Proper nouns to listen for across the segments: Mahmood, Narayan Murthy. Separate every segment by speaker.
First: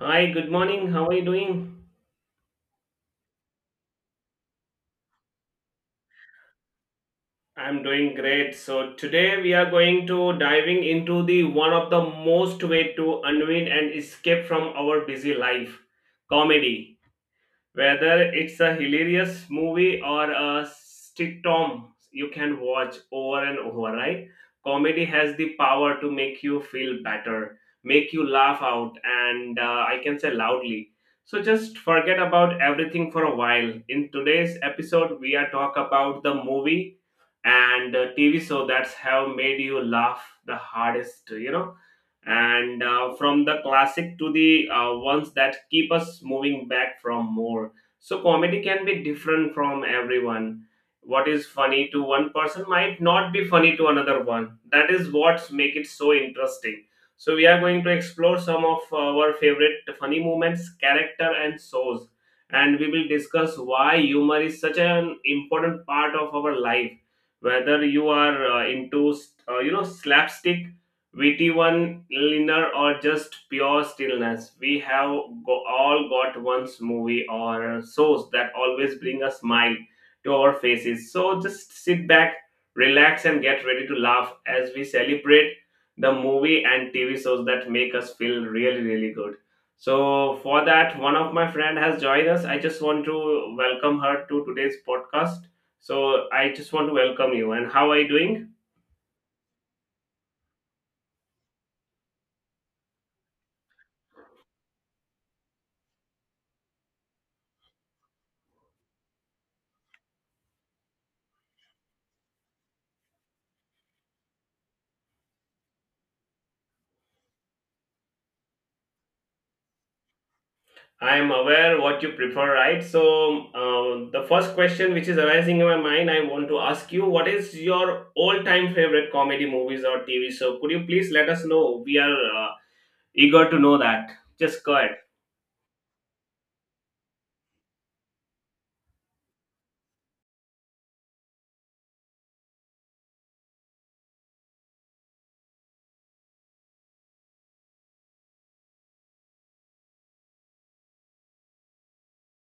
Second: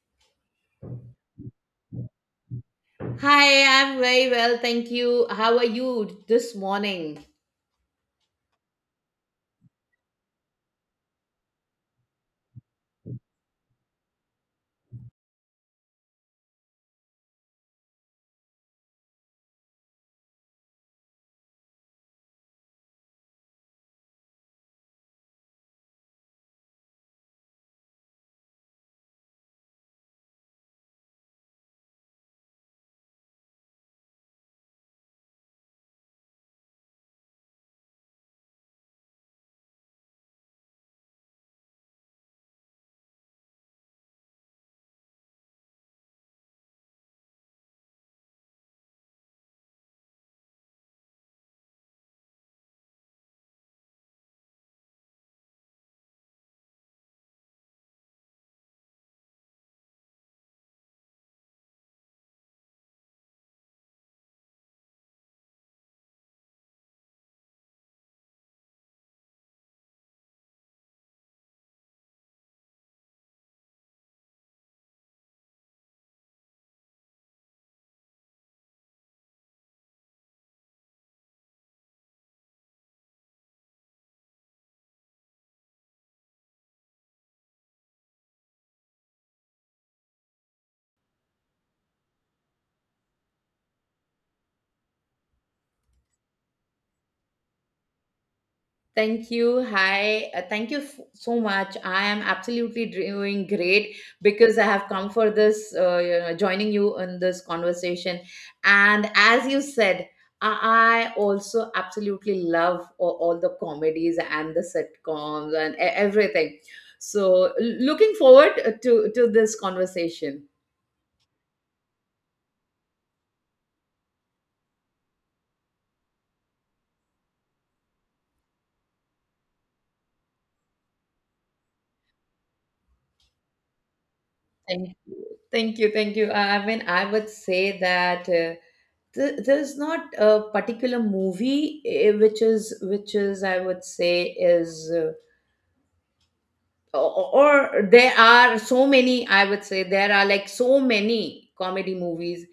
Speaker 1: Hi, good morning. How are you doing?
Speaker 2: Hi, I'm very well, thank you. How are you this morning?
Speaker 1: I'm doing great. So today we are going to diving into the one of the most way to unwind and escape from our busy life, comedy. Whether it's a hilarious movie or a sitcom you can watch over and over, right? Comedy has the power to make you feel better, make you laugh out and I can say loudly. So just forget about everything for a while. In today's episode we are talk about the movie and TV show that's have made you laugh the hardest. And from the classic to the ones that keep us moving back from more. So comedy can be different from everyone. What is funny to one person might not be funny to another one. That is what make it so interesting. So we are going to explore some of our favorite funny moments, character and shows, and we will discuss why humor is such an important part of our life. Whether you are into slapstick, witty one liner or just pure stillness, we have all got once movie or shows that always bring a smile to our faces. So just sit back, relax and get ready to laugh as we celebrate the movie and TV shows that make us feel really really good. So for that, one of my friend has joined us. I just want to welcome her to today's podcast. So I just want to welcome you and how are you doing?
Speaker 2: Thank you. Hi. Thank you so much. I am absolutely doing great because I have come for this, joining you in this conversation. And as you said, I also absolutely love all the comedies and the sitcoms and everything. So, looking forward to this conversation.
Speaker 1: I'm aware what you prefer, right? So, the first question which is arising in my mind, I want to ask you, what is your all-time favorite comedy movies or TV show? Could you please let us know? We are eager to know that. Just go
Speaker 2: Thank
Speaker 1: ahead.
Speaker 2: you. Thank you. Thank you. I mean, I would say that there's not a particular movie which is I would say is or there are so many. I would say there are like so many comedy movies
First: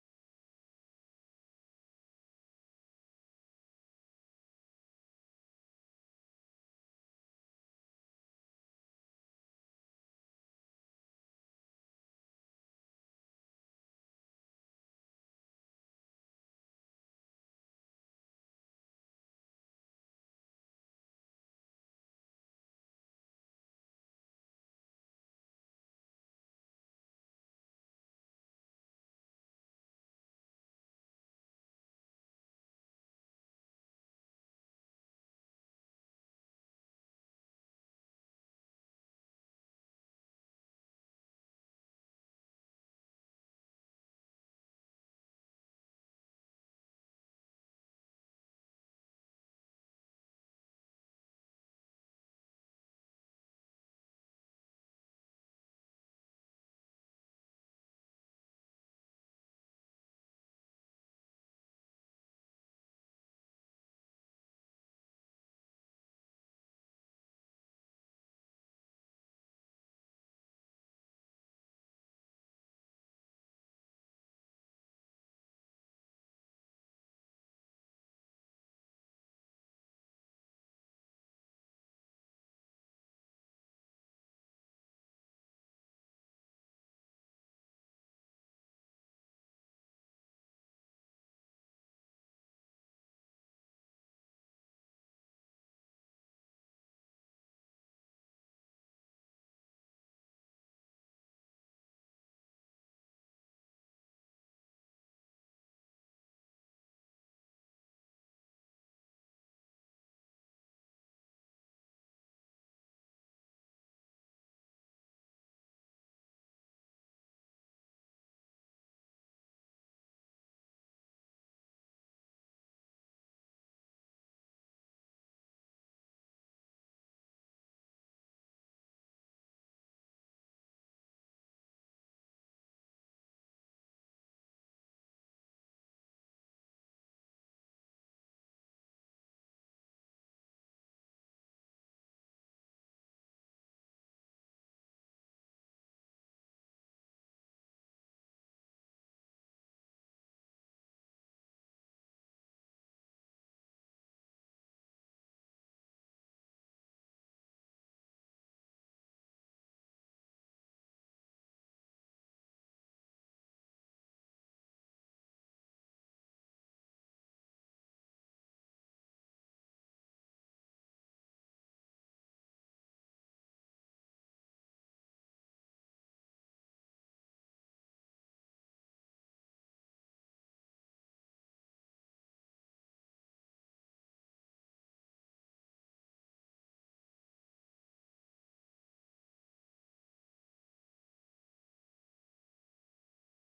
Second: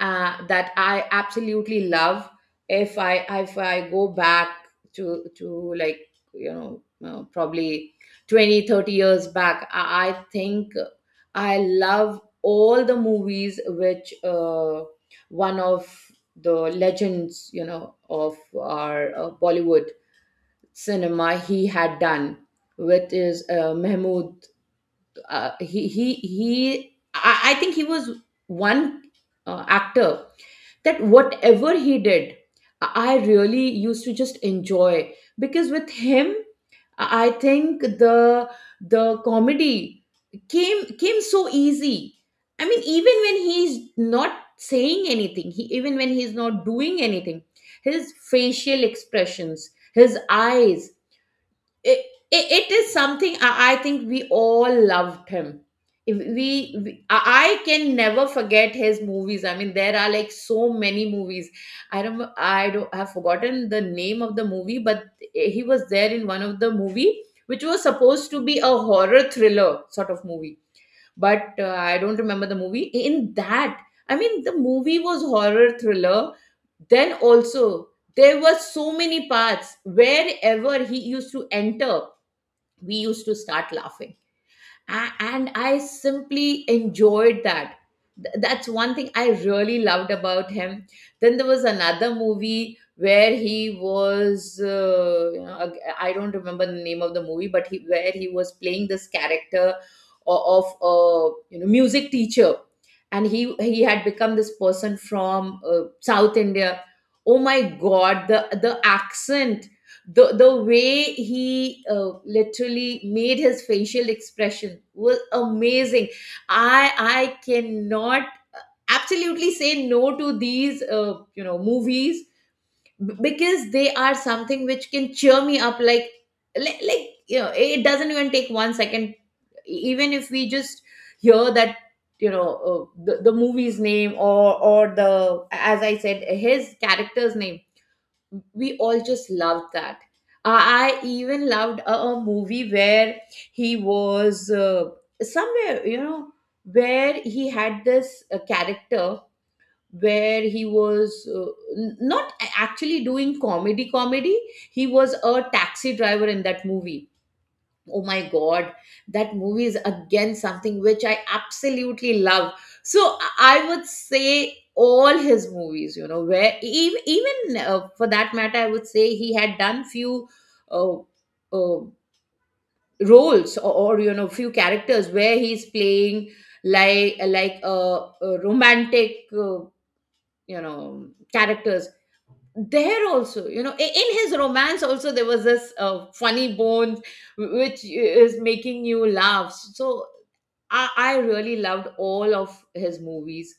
Speaker 2: that I absolutely love. If I go back to like you probably 20-30 years back I think I love all the movies which, one of the legends, you know, of our Bollywood cinema he had done with is Mahmood. I think he was one actor that whatever he did I really used to just enjoy because with him I think the the comedy came so easy. I mean even when he's not saying anything, he even when he's not doing anything, his facial expressions, his eyes, it, it, it is something. I think we all loved him. If we, we i I can never forget his movies. I mean there are like so many movies. I don't have forgotten the name of the movie, but he was there in one of the movie which was supposed to be a horror thriller sort of movie, but I don't remember the movie. In that, I mean, the movie was horror thriller, then also there were so many parts wherever he used to enter, we used to start laughing. And I simply enjoyed that. That's one thing I really loved about him. Then there was another movie where he was, I don't remember the name of the movie, but he, where he was playing this character of a, you know, music teacher, and he had become this person from South India. Oh my god, the accent, the way he literally made his facial expression was amazing. I cannot absolutely say no to these, movies, because they are something which can cheer me up like, you know, it doesn't even take 1 second. Even if we just hear that, you know, the movie's name, or the as I said, his character's name, we all just loved that. I even loved a movie where he was, somewhere, you know, where he had this character where he was, not actually doing comedy comedy. He was a taxi driver in that movie. Oh my god, that movie is again something which I absolutely love. So I would say all his movies, you know, where even, even for that matter, I would say he had done few uh, uh, roles, or you know, few characters where he's playing like, a romantic, you know characters. There also, you know, in his romance also there was this funny bones which is making you laugh. So I really loved all of his movies.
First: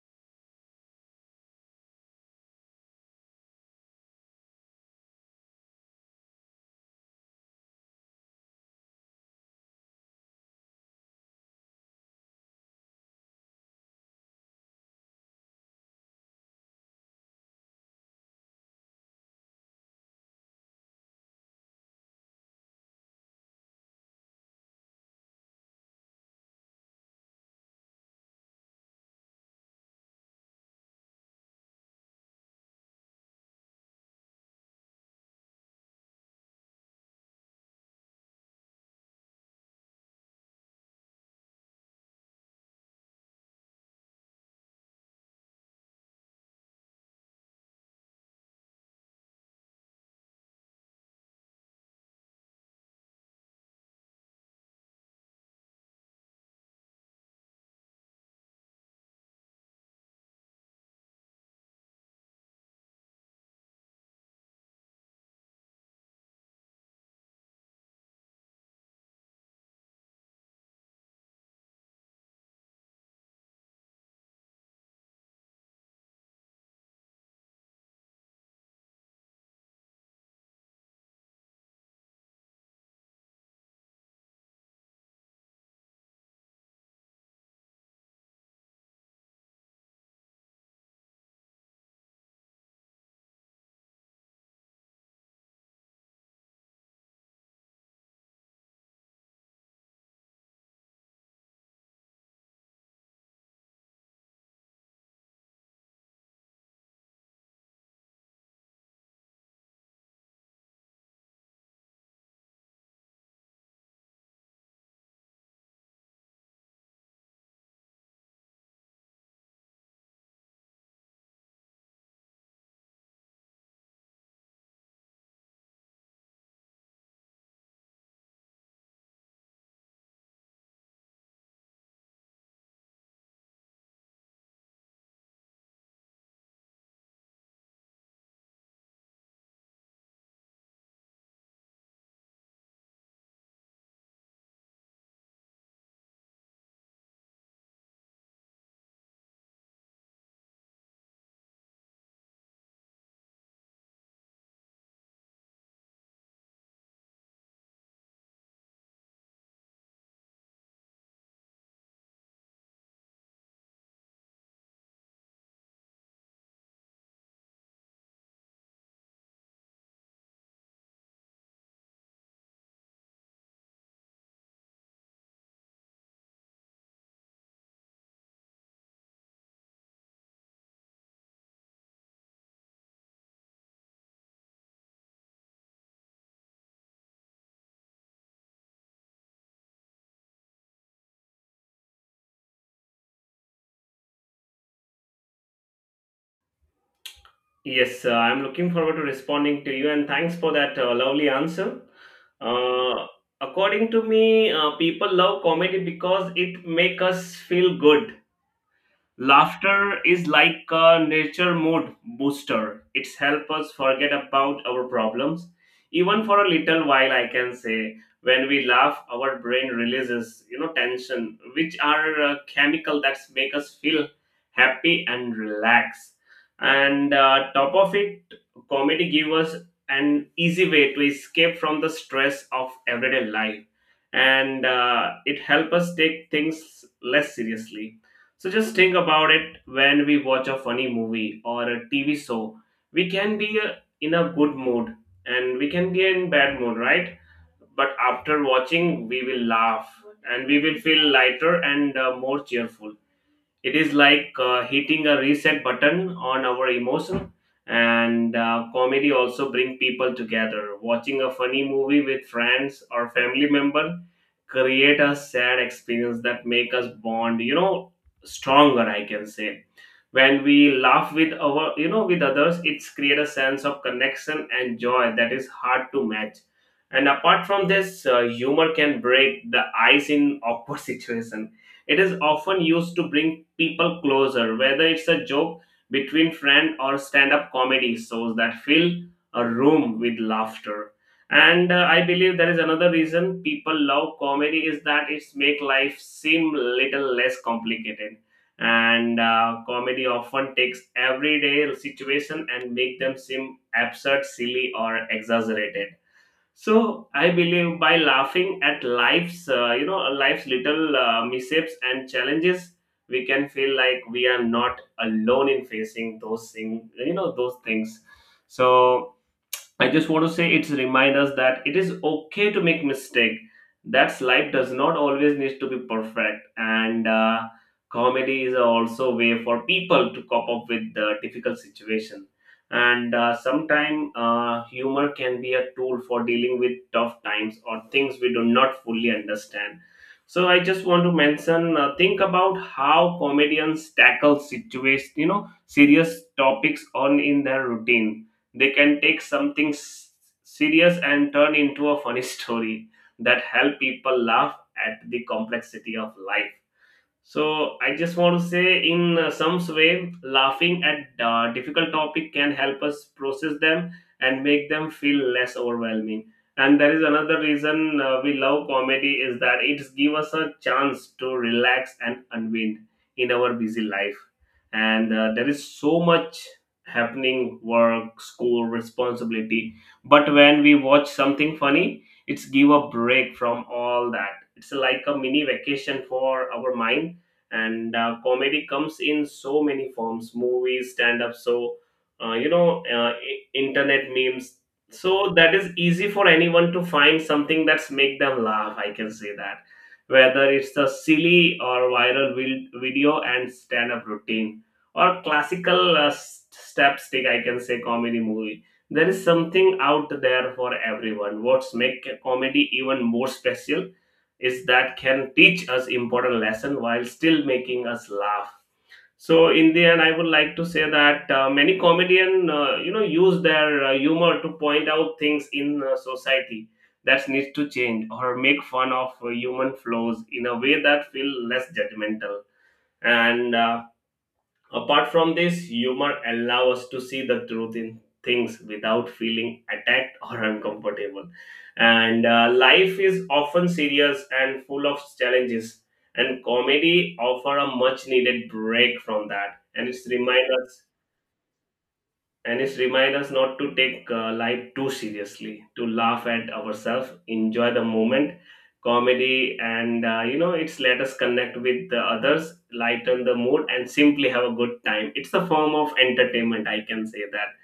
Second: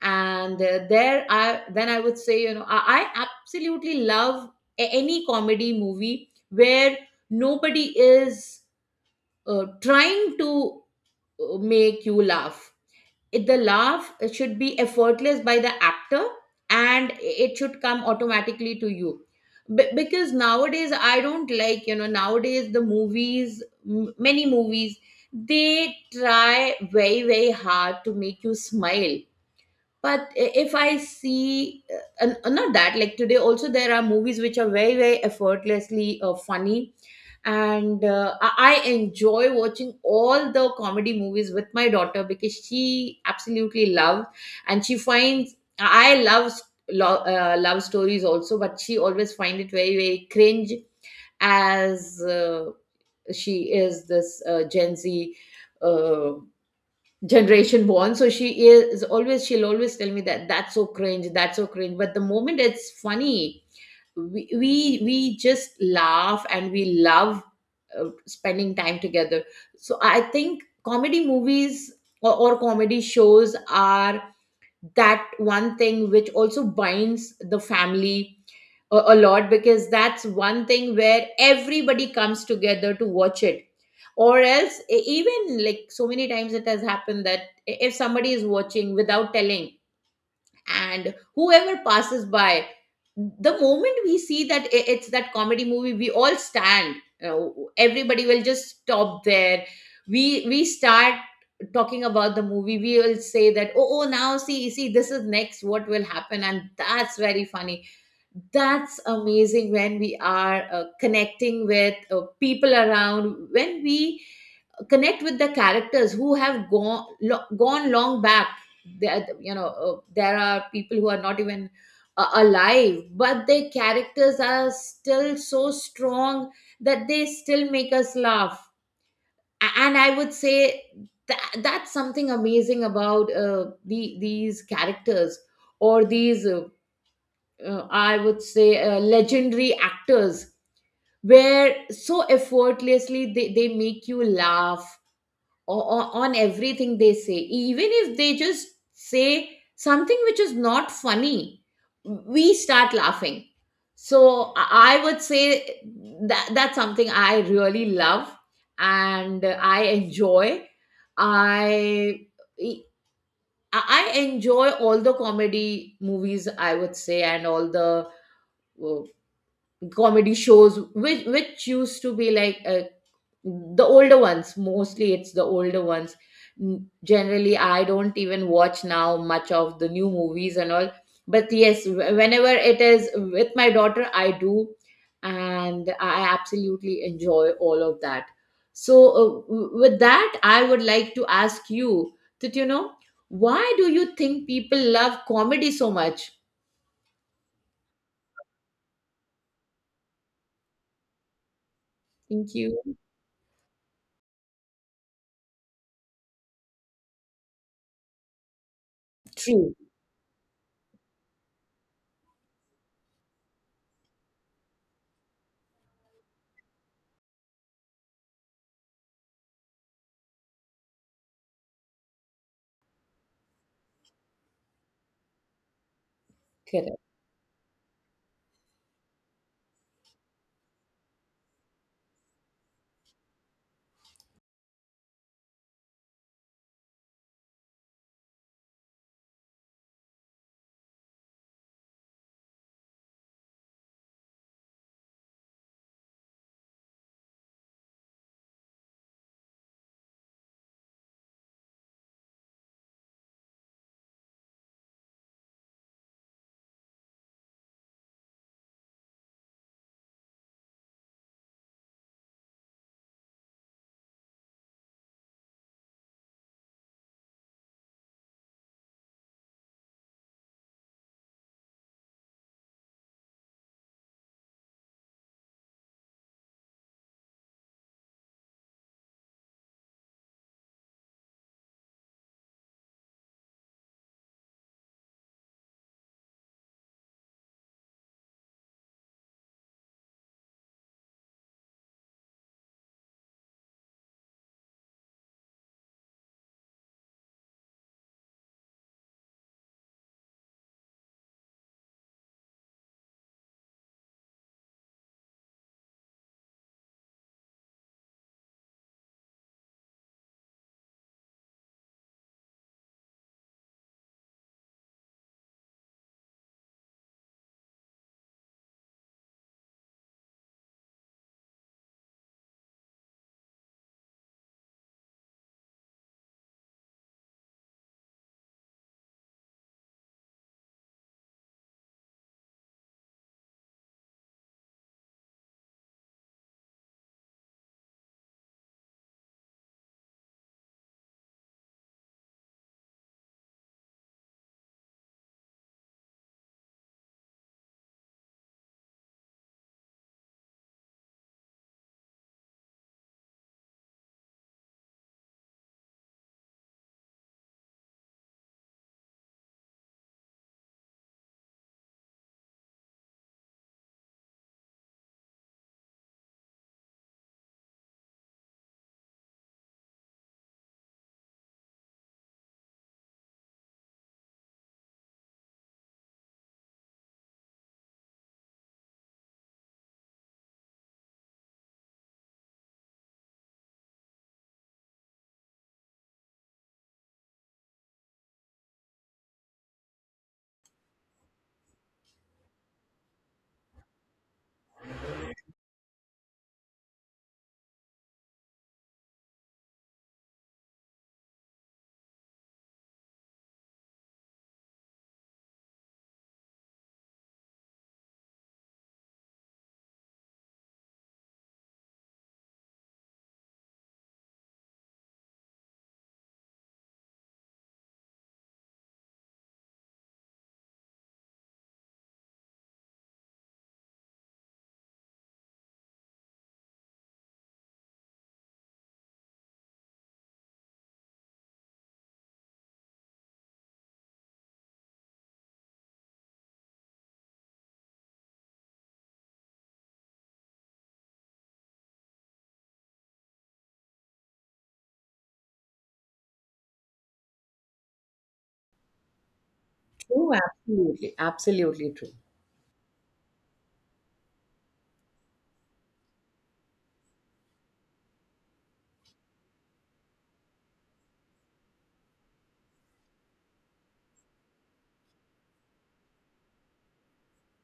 Speaker 2: And there I then I would say, you know, I absolutely love any comedy movie where nobody is trying to make you laugh. It, the laugh should be effortless by the actor, and it should come automatically to you. Because nowadays I don't like, you know, nowadays the movies, many movies, they try very, very hard to make you smile. But I- if I see, and not that, like today also there are movies which are very, very effortlessly funny. And I enjoy watching all the comedy movies with my daughter because she absolutely loves, and she finds, I love love stories also, but she always find it very, very cringe, as uh, she is this Gen Z Uh, generation born, so she is always she'll always tell me that that's so cringe, that's so cringe, but the moment it's funny, we just laugh and we love spending time together. So I think comedy movies or comedy shows are that one thing which also binds the family a lot, because that's one thing where everybody comes together to watch it. Or else, e- even like so many times it has happened that if somebody is watching without telling, and whoever passes by, the moment we see that it's that comedy movie, we all stand, you know, everybody will just stop there. We start talking about the movie. We will say that, oh, now, see this is next, what will happen, and that's very funny. That's amazing, when we are connecting with people around, when we connect with the characters who have gone long back. There, you know, there are people who are not even alive, but their characters are still so strong that they still make us laugh. And I would say that that's something amazing about these characters, or these, I would say, legendary actors, where so effortlessly they make you laugh. Or on everything they say, even if they just say something which is not funny, we start laughing. So I would say that that's something I really love and I enjoy. I I I enjoy all the comedy movies, I would say, and all the uh, comedy shows which used to be like, the older ones. Mostly it's the older ones. Generally, I don't even watch now much of the new movies and all, but yes, whenever it is with my daughter, I do, and I absolutely enjoy all of that. So, with that, I would like to ask you that, you know, why do you think people love comedy so much?
Speaker 1: Yes, I'm looking forward to responding to you, and thanks for that lovely answer.
Speaker 2: Thank you.
Speaker 1: Uh, according to me, people love comedy because it make us feel good.
Speaker 2: True.
Speaker 1: Laughter is like a nature mood booster. It's help us forget about our problems. Even for a little while, I can say, when we laugh, our brain releases, you know, tension, which are chemical that make us feel happy and relax. And top of it, comedy give us an easy way to escape from the stress of everyday life. And it help us take things less seriously. So just think about it when we watch a funny movie or a TV show. We can be in a good mood and we can be in bad mood, right? But after watching, we will laugh and we will feel lighter and more cheerful. It is like hitting a reset button on our emotion. And comedy also bring people together. Watching a funny movie with friends or family member create a sad experience that make us bond. You know, stronger. I can say when we laugh with our, you know, with others, it's create a sense of connection and joy that is hard to match. And apart from this, humor can break the ice in awkward situation. It is often used to bring people closer, whether it's a joke between friend or stand-up comedy shows that fill a room with laughter. And I believe there is another reason people love comedy is that it's make life seem little less complicated. And comedy often takes everyday situation and make them seem absurd, silly, or exaggerated. So I believe by laughing at life's, life's little mishaps and challenges, we can feel like we are not alone in facing those things, those things. So I just want to say it's remind us that it is okay to make mistake. That's life does not always need to be perfect, and comedy is also a way for people to cope up with the difficult situation. And sometimes humor can be a tool for dealing with tough times or things we do not fully understand. So I just want to mention, think about how comedians tackle situations, you know, serious topics on in their routine. They can take something serious and turn into a funny story that help people laugh at the complexity of life. So I just want to say, in some way, laughing at difficult topic can help us process them and make them feel less overwhelming. And there is another reason we love comedy is that it gives us a chance to relax and unwind in our busy life. And there is so much happening, work, school, responsibility. But when we watch something funny, it's give a break from all that. It's like a mini vacation for our mind. And comedy comes in so many forms, movies, stand up, so internet memes. So that is easy for anyone to find something that's make them laugh, I can say that. Whether it's a silly or viral video and stand up routine or classical step stick, I can say comedy movie, there is something out there for everyone. What's make comedy even more special is that can teach us important lesson while still making us laugh. So in the end I would like to say that many comedian use their humor to point out things in society that needs to change or make fun of human flaws in a way that feel less judgmental. And apart from this, humor allows us to see the truth in things without feeling attacked or uncomfortable. And life is often serious and full of challenges, and comedy offer a much needed break from that. And it's
Speaker 2: Oh,
Speaker 1: remind us
Speaker 2: absolutely. Absolutely true.
Speaker 1: and it reminds us not to take life too seriously, to laugh at ourselves, enjoy the moment. Comedy and, it's let us connect with the others, lighten the mood and simply have a good time. It's a form of entertainment, I can say that,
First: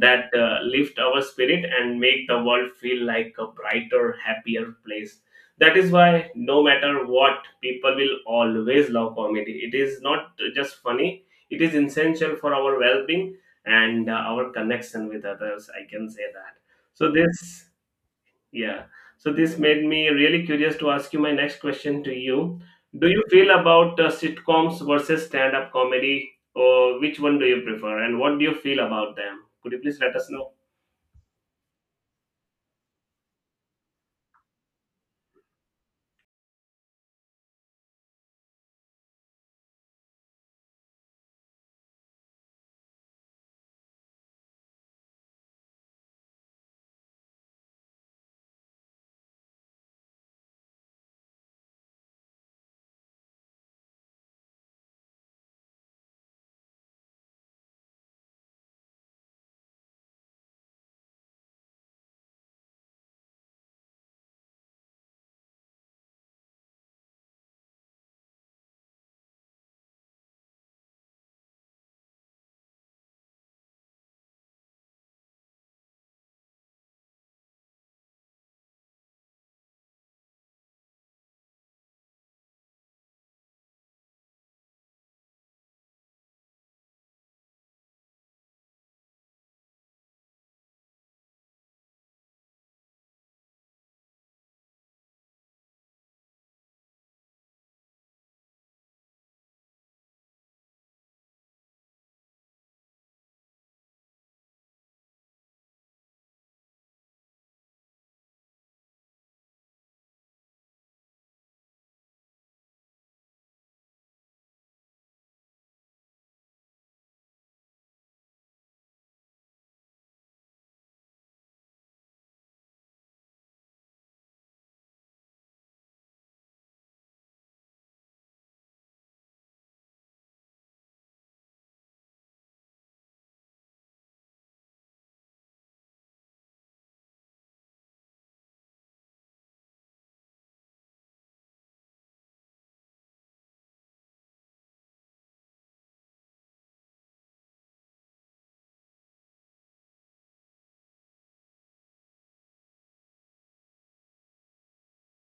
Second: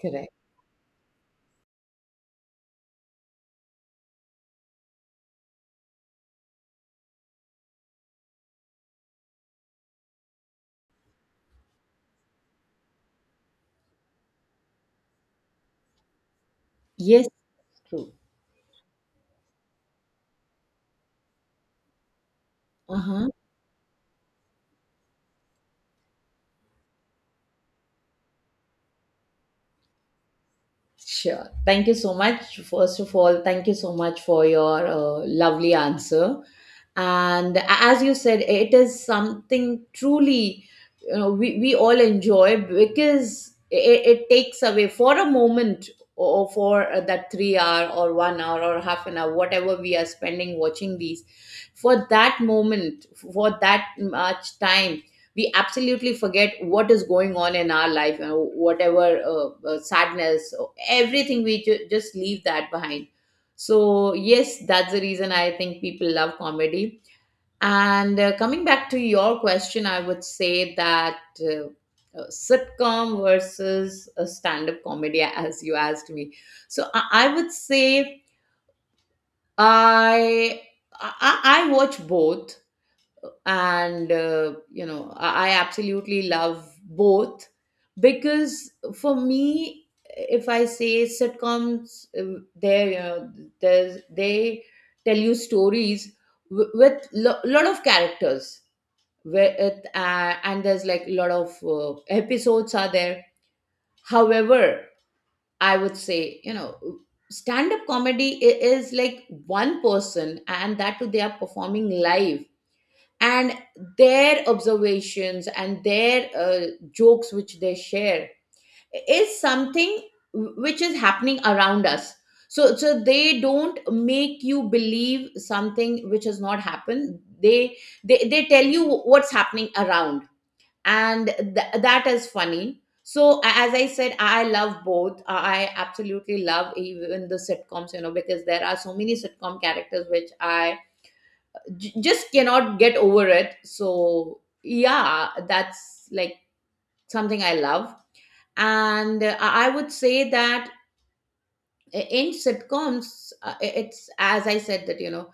Speaker 2: Correct.
Speaker 1: lift our spirit and make the world feel like a brighter happier place. That is why, no matter what, people will always love comedy. It is not just funny, it is essential for our well-being and our connection with others, I can say that. So
Speaker 2: Yes,
Speaker 1: this,
Speaker 2: true.
Speaker 1: yeah, so this made me really curious to ask you my next question to you. Do you
Speaker 2: Uh-huh.
Speaker 1: feel about sitcoms versus stand up comedy, or which one do you prefer and what do you feel about them? Could you please let us know?
Speaker 2: Sure. Thank you so much. First of all, thank you so much for your lovely answer. And as you said, it is something truly, you know, we all enjoy, because it takes away for a moment, or for that 3 hour or 1 hour or half an hour, whatever we are spending watching these. For that moment, for that much time, we absolutely forget what is going on in our life, and whatever, sadness, everything, we just leave that behind. So yes, that's the reason I think people love comedy. And coming back to your question, I would say that, uh, sitcom versus a stand-up comedy, as you asked me. So I would say i I watch both, and I absolutely love both. Because for me, if I say sitcoms, there, you know, there's they tell you stories w- with lot of characters, where and there's like a lot of episodes are there. However, I would say, you know, stand up comedy is like one person, and that too they are performing live, and their observations and their jokes which they share is something which is happening around us. So they don't make you believe something which has not happened. They tell you what's happening around, and that is funny. So as I said, I love both. I absolutely love even the sitcoms, you know, because there are so many sitcom characters which I just cannot get over it. So yeah, that's like something I love. And I would say that in sitcoms, it's as I said, that, you know,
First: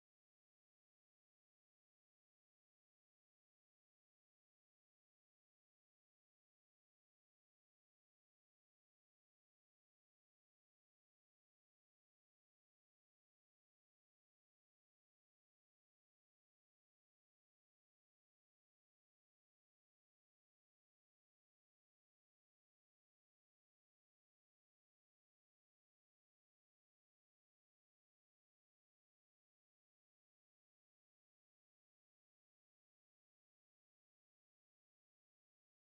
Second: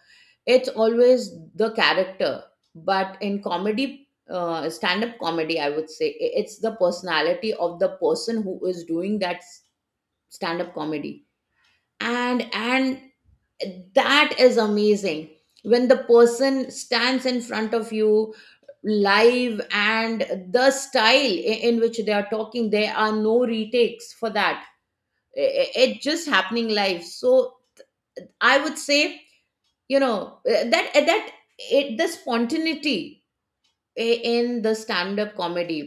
Speaker 2: it's always the character. But in comedy, stand-up comedy, I would say, it's the personality of the person who is doing that stand-up comedy, and that is amazing. When the person stands in front of you live, and the style in which they are talking, there are no retakes for that. It just happening live. So I would say, you know, that it the spontaneity i- in the stand up comedy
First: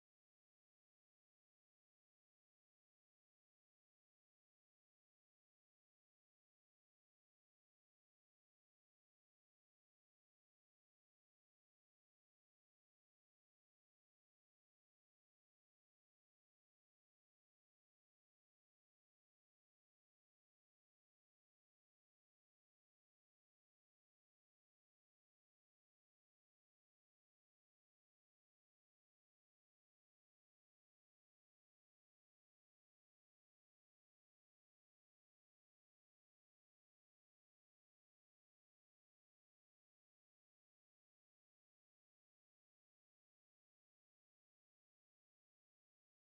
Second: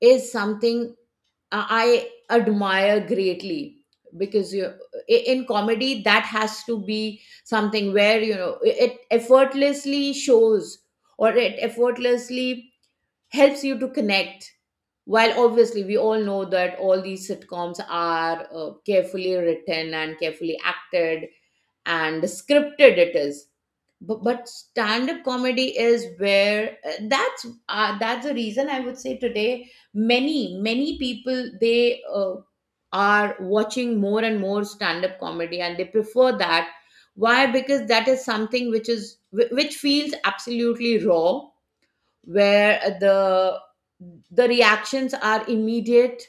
Speaker 2: is something I admire greatly. Because you, in comedy that has to be something where, you know, it effortlessly shows, or it effortlessly helps you to connect. While obviously we all know that all these sitcoms are carefully written and carefully acted and scripted it is. But stand-up comedy is where that's the reason I would say today many many people they are watching more and more stand-up comedy and they prefer that. Why? Because that is something which is which feels absolutely raw, where the reactions are immediate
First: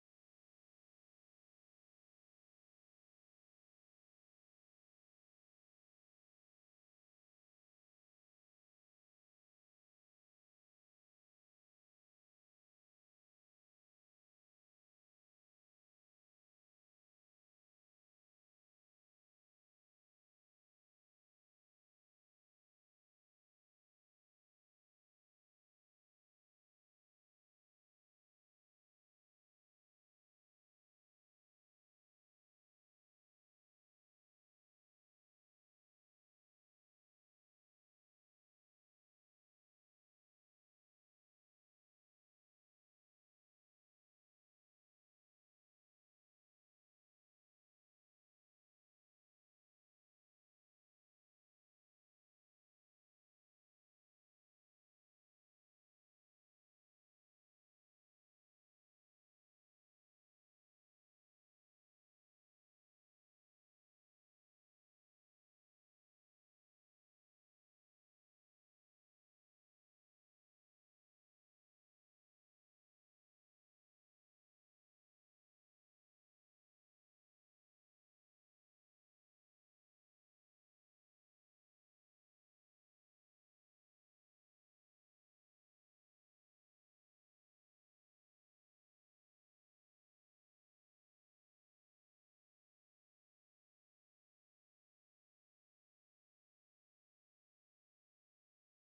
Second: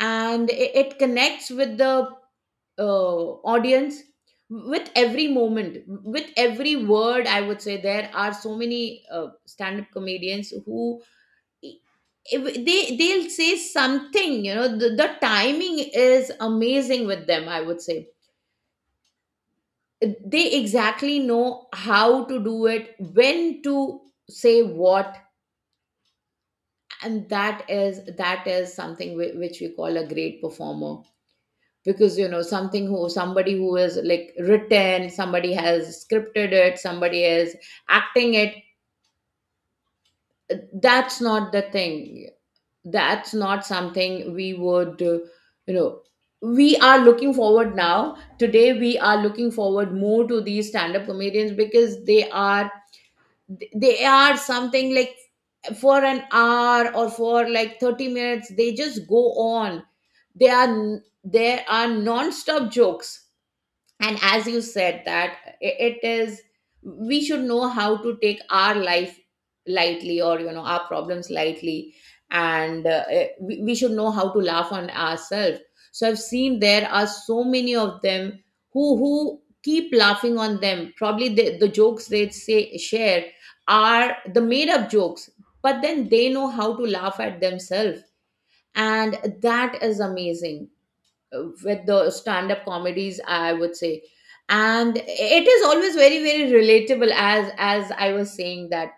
Speaker 2: and it connects with the audience, with every moment, with every word. I would say there are so many stand up comedians who, if they'll say something, you know, the timing is amazing with them, I would say. They exactly know how to do it, when to say what. And that is something which we call a great performer. Because, you know, something who somebody who is like written, somebody has scripted it, somebody is acting it, that's not the thing. That's not something we would, you know we are looking forward now. Today we are looking forward more to these stand up comedians because they are something like, for an hour or for like 30 minutes, they just go on. They are There are non-stop jokes. And as you said that, it is, we should know how to take our life lightly, or, you know, our problems lightly. And we should know how to laugh on ourselves. So I've seen there are so many of them who keep laughing on them. Probably the jokes they say share are the made up jokes, but then they know how to laugh at themselves. And that is amazing, with the stand up comedies, I would say. And it is always very very relatable. As I was saying, that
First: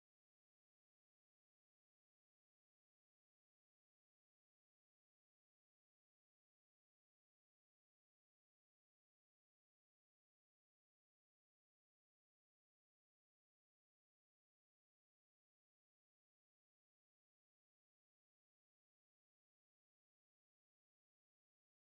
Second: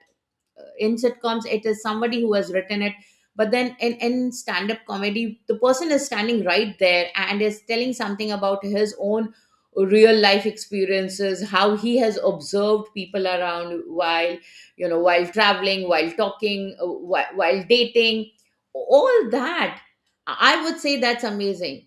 Speaker 2: in sitcoms it is somebody who has written it, but then in stand up comedy the person is standing right there and is telling something about his own real life experiences, how he has observed people around, while, you know, while traveling, while talking, while dating, all that. I would say that's amazing.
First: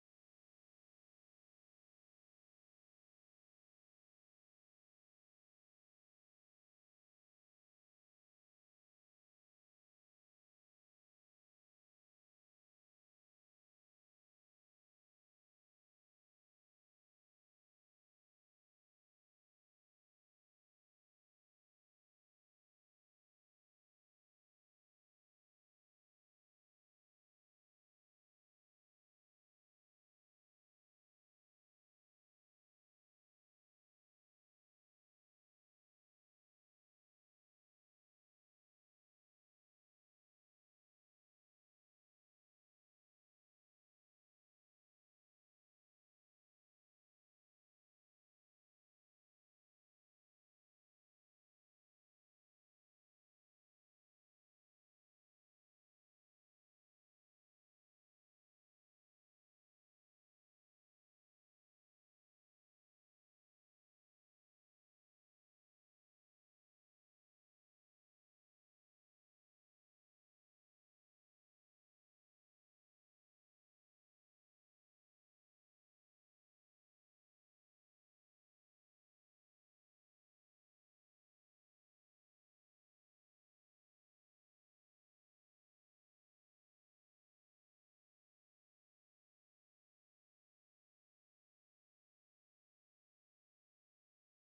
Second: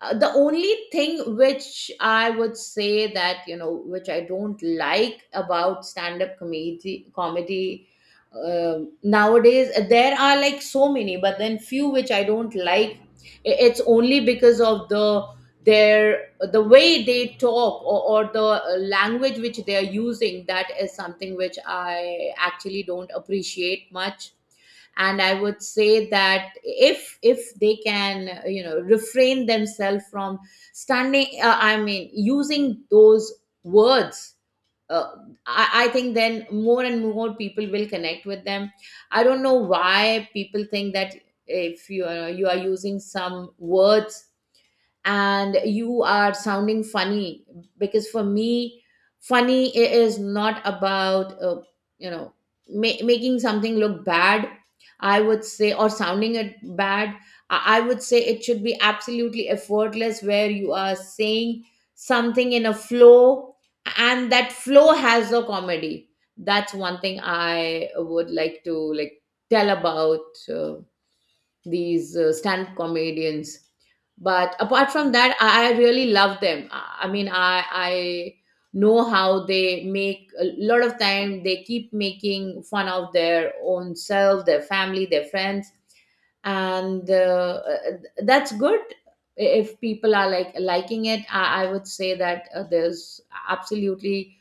Speaker 2: The only thing which I would say, that you know, which I don't like about stand up comedy nowadays, there are like so many, but then few which I don't like. It's only because of the way they talk, or the language which they are using. That is something which I actually don't appreciate much. And I would say that if they can, you know, refrain themselves from I mean, using those words. uh, I think then more and more people will connect with them. I don't know why people think that if you are using some words and you are sounding funny. Because for me, funny is not about, you know making something look bad, I would say, or sounding it bad. I would say it should be absolutely effortless, where you are saying something in a flow and that flow has a comedy. That's one thing I would like to, like, tell about, these stand-up comedians. But apart from that, I really love them. I mean, I know how they, make a lot of time, they keep making fun of their own self, their family, their friends. And that's good. If people are like liking it, I would say that, there's absolutely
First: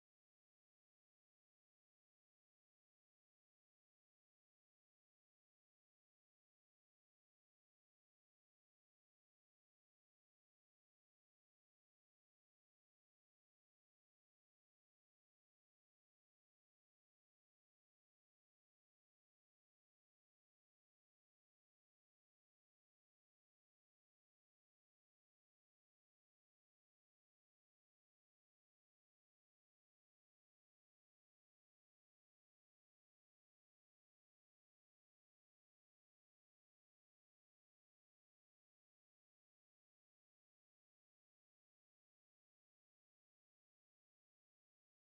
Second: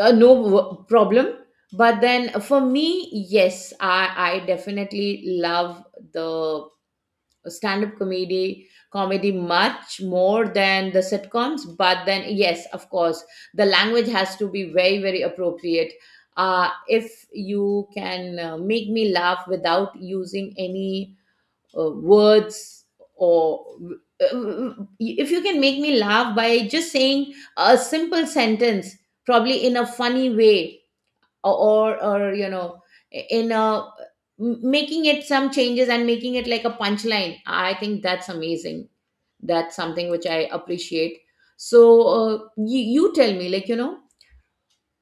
Speaker 2: no problem. But then for me, yes, I definitely love the stand up comedy much more than the sitcoms. But then, yes, of course, the language has to be very very appropriate. If you can, make me laugh without using any words, or uh, uh, if you can make me laugh by just saying a simple sentence, probably in a funny way, or you know, in a, making it some changes and making it like a punchline, I think that's amazing. That's something which I appreciate. So, you, you tell me, like, you know,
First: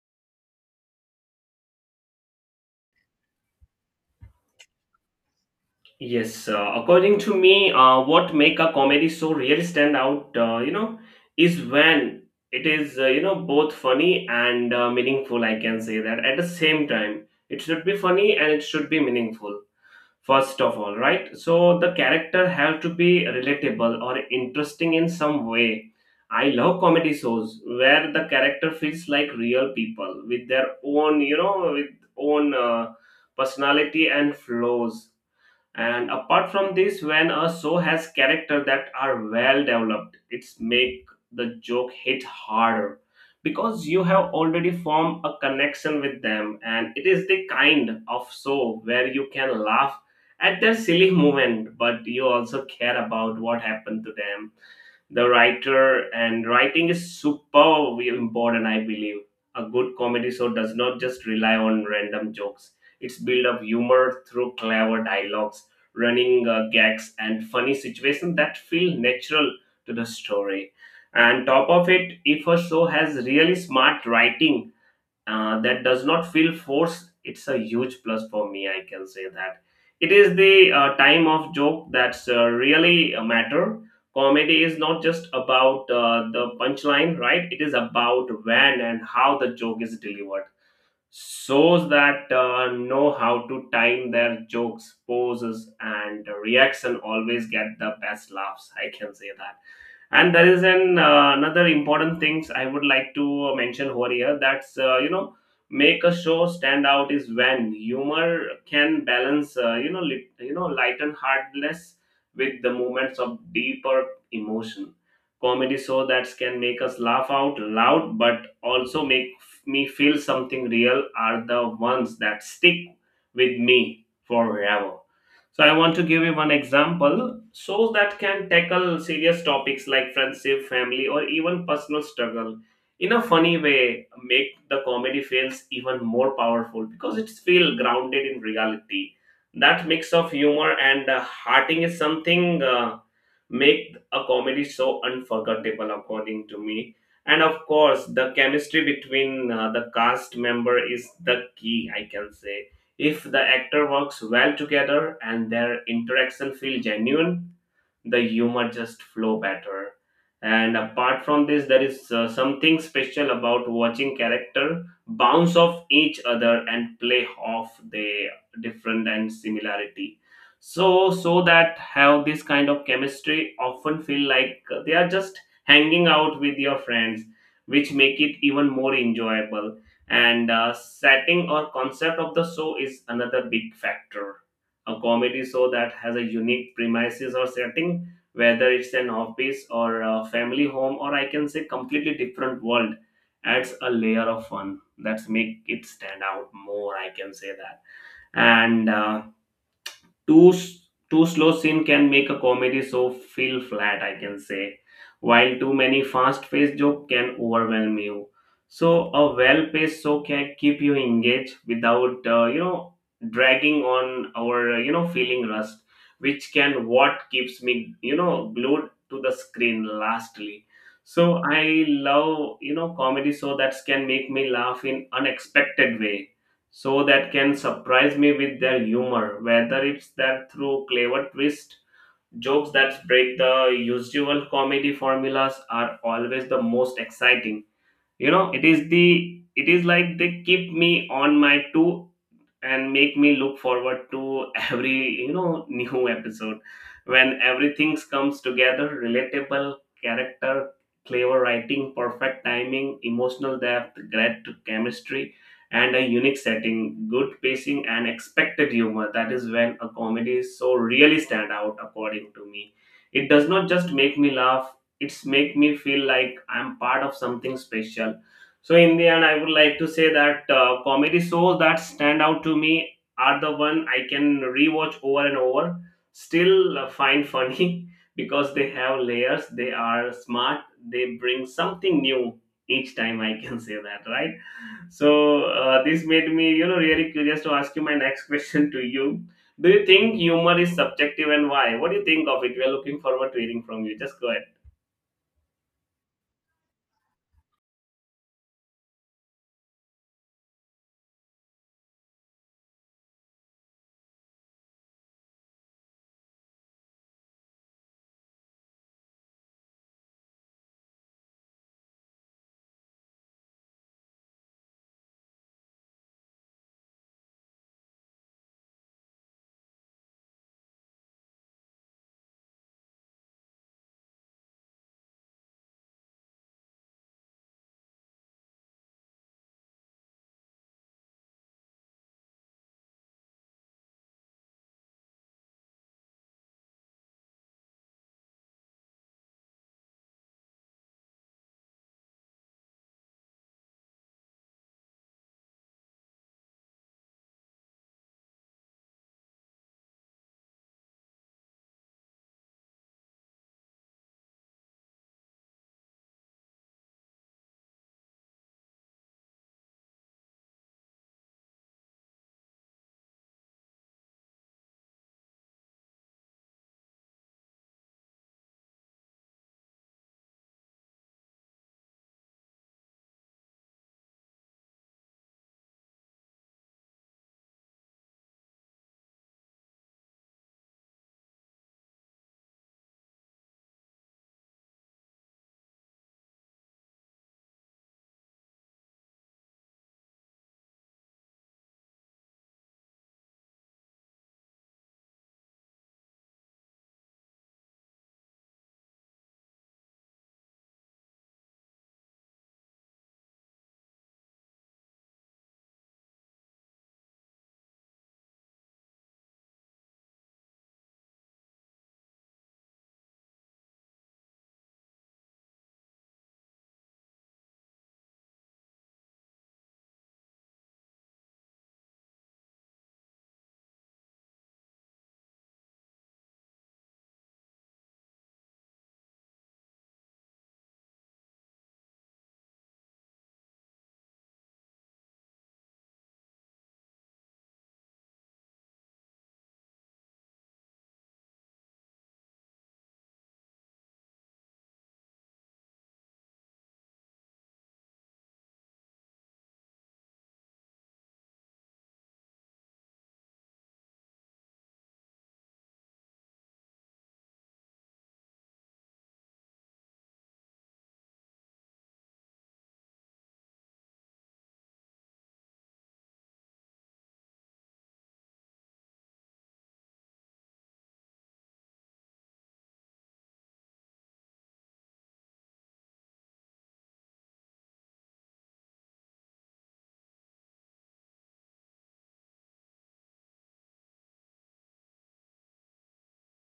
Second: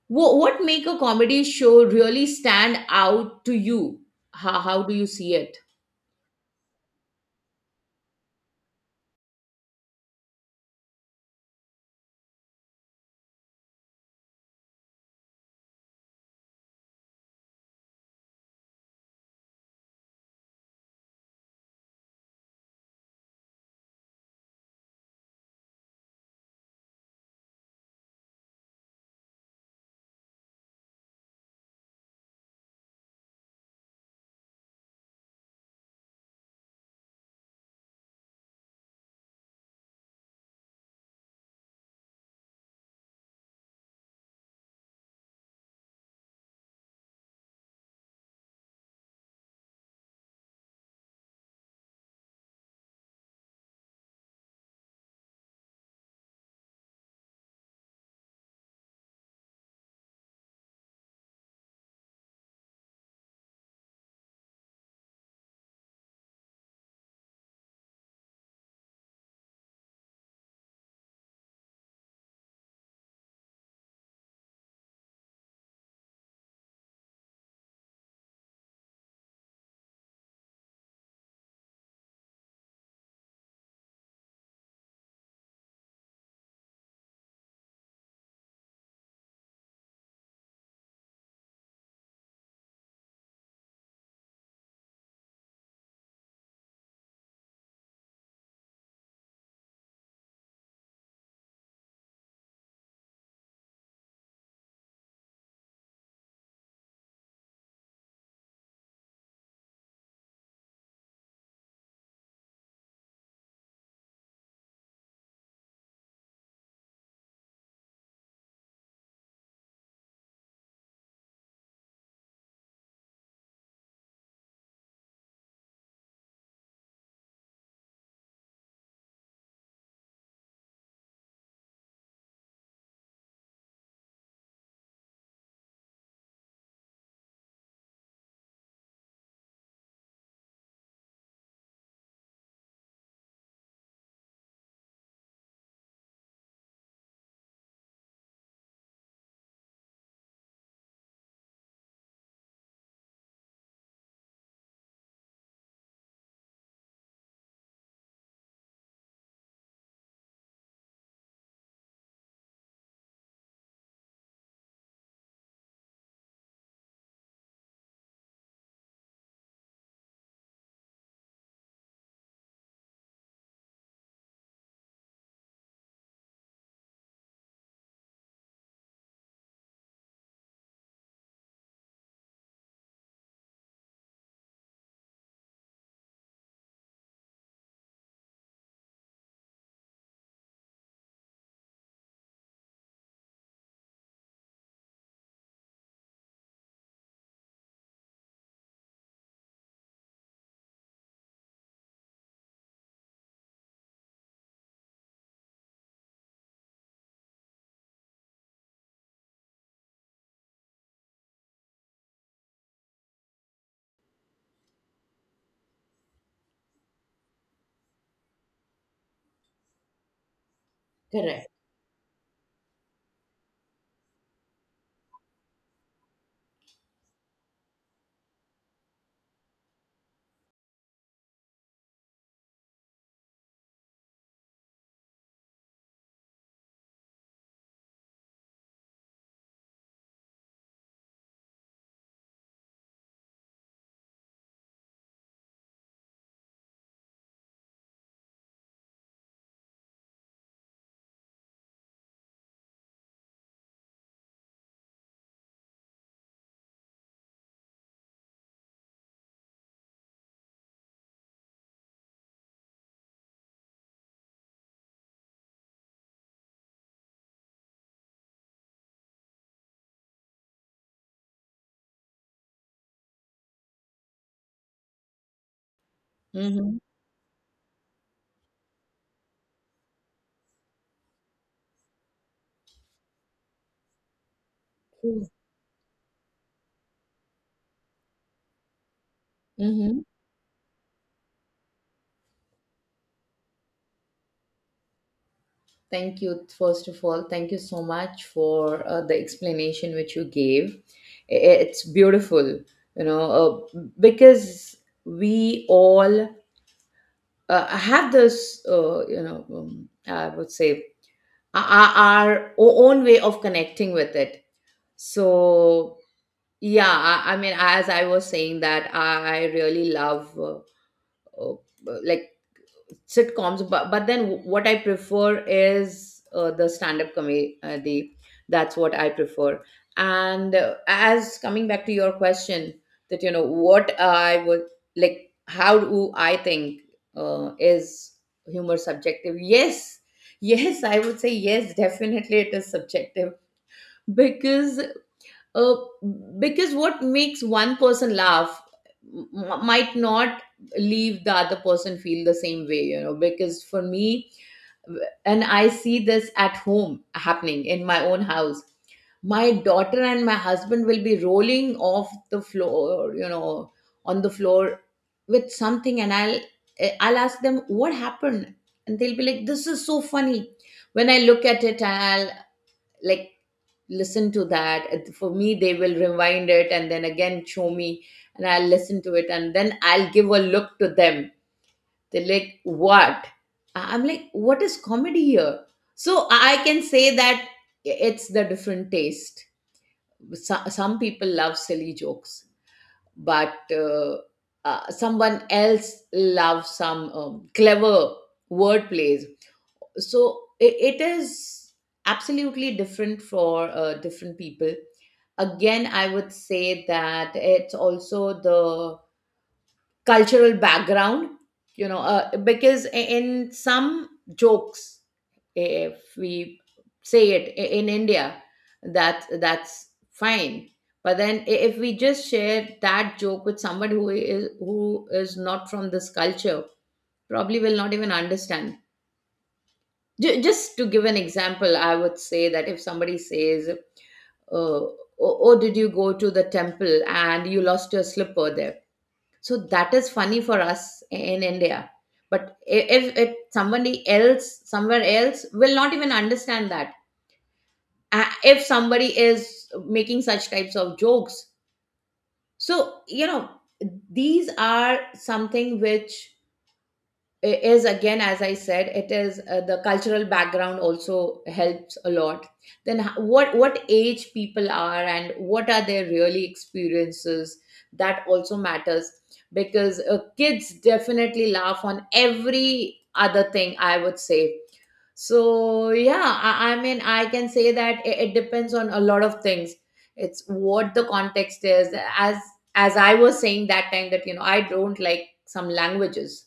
Speaker 2: what make a comedy show really stand out to you? How do you see it?
Speaker 1: Yes, according to me, what make a comedy show really stand out, is when it is, both funny and meaningful. I can say that at the same time, it should be funny and it should be meaningful. First of all, right? So the character have to be relatable or interesting in some way. I love comedy shows where the character feels like real people with their own, you know, with own personality and flaws. And apart from this, when a show has character that are well developed, it's make the joke hit harder because you have already formed a connection with them, and it is the kind of show where you can laugh at their silly moment but you also care about what happened to them. The writer and writing is super important, I believe. A good comedy show does not just rely on random jokes. It's built of humor through clever dialogues, running gags and funny situations that feel natural to the story. And top of it, if a show has really smart writing that does not feel forced, it's a huge plus for me, I can say that. It is the time of joke that's really a matter. Comedy is not just about the punchline, right? It is about when and how the joke is delivered. Shows that know how to time their jokes, poses and reaction always get the best laughs, I can say that. And there is an another important things I would like to mention over here. That's, make a show stand out is when humor can balance, lit you know light and heartless with the moments of deeper emotion. Comedy show that can make us laugh out loud but also make me feel something real are the ones that stick with me forever. So I want to give you one example. Shows that can tackle serious topics like friendship, family, or even personal struggle in a funny way make the comedy feels even more powerful because it's feel grounded in reality. That mix of humor and hearting is something make a comedy so unforgettable, according to me. And of course, the chemistry between the cast member is the key, I can say. If the actor works well together and their interaction feels genuine, the humor just flow better. And apart from this, there is something special about watching character bounce off each other and play off the different and similarity. So so that have this kind of chemistry often feel like they are just hanging out with your friends, which make it even more enjoyable. And setting or concept of the show is another big factor. A comedy show that has a unique premises or setting, whether it's an office or a family home, or I can say completely different world, adds a layer of fun that's make it stand out more, I can say that. And too slow scene can make a comedy so feel flat, I can say, while too many fast paced joke can overwhelm you. So a well paced show can keep you engaged without, dragging on or, feeling rust, which can what keeps me, you know, glued to the screen. Lastly, so
Speaker 2: Correct.
Speaker 1: I love, you know, comedy show that can make me laugh in unexpected way, so that can surprise me with their humor, whether it's that through clever twist, jokes that break the usual comedy formulas are always the most exciting. You know, it is the, it is like they keep me on my two and make me look forward to every, you know, new episode. When everything comes together, relatable character, clever writing, perfect timing, emotional depth, great chemistry and a unique setting, good pacing and expected humor, that is when a comedy is so really stand out according to me. It does not just make me laugh, it's make me feel like I'm part of something special. So in the end, I would like to say that comedy shows that stand out to me are the one I can rewatch over and over,
Speaker 2: Mm-hmm.
Speaker 1: still find funny because they have layers. They are smart. They bring something new each time. I can say that, right?
Speaker 2: True.
Speaker 1: So this made me, you know, really curious to ask you my next question to you. Do you
Speaker 2: Mm-hmm.
Speaker 1: think humor is subjective and why? What do you think of it? We are looking forward to hearing from you. Just go ahead.
Speaker 2: Thank you. First of all, thank you so much for the explanation which you gave. It's beautiful, you know, because we all have this, I would say, our own way of connecting with it. So yeah, I mean, as I was saying, that I really love, uh, like, sitcoms, but then what I prefer is the stand-up comedy. That's what I prefer. And as coming back to your question, that, you know, what I would like, how do I think, is humor subjective? Yes, yes, I would say yes. Definitely, it is subjective. Because, uh, because what makes one person laugh might not leave the other person feel the same way. You know, because for me, and I see this at home, happening in my own house, my daughter and my husband will be rolling off the floor, you know, on the floor, with something, and I'll ask them what happened. And they'll be like, this is so funny. When I look at it, I'll, like, listen to that. And for me, they will rewind it and then again show me, and I'll listen to it, and then I'll give a look to them. They're like, what? I'm like, what is comedy here? So I can say that it's the different taste. Some people love silly jokes, but someone else loves some clever wordplays. So it is absolutely different for different people. Again, I would say that it's also the cultural background, you know, because in some jokes, if we say it in india, that that's fine, but then if we just share that joke with somebody who is not from this culture, probably will not even understand. Just to give an example, I would say that if somebody says, oh, oh, did you go to the temple and you lost your slipper there? So that is funny for us in India. But if it, somebody else, somewhere else, will not even understand that. If somebody is making such types of jokes. So, you know, these are something which, it is, again, as I said, it is the cultural background also helps a lot. Then what age people are and what are their really experiences, that also matters. Because kids definitely laugh on every other thing, I would say. So yeah, I mean, I can say that it depends on a lot of things. It's what the context is. As I was saying that time, that, you know, I don't like some languages.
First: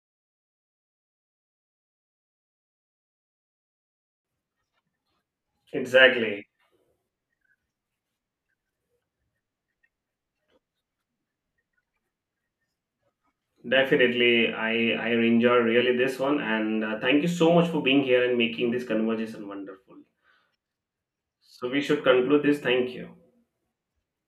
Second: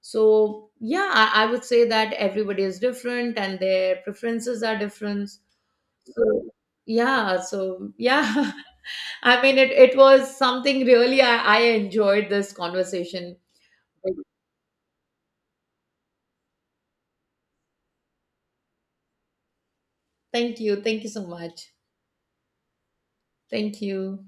Speaker 2: So yeah, I would say that everybody is different and their preferences are different.
Speaker 1: Exactly.
Speaker 2: So yeah, I mean, it was something really, I enjoyed this conversation.
Speaker 1: Definitely, I enjoy really this one, and thank you so much for being here and making this conversation wonderful.
Speaker 2: Thank you. Thank you so
Speaker 1: So
Speaker 2: much.
Speaker 1: we should conclude this. Thank you.
Speaker 2: Thank you.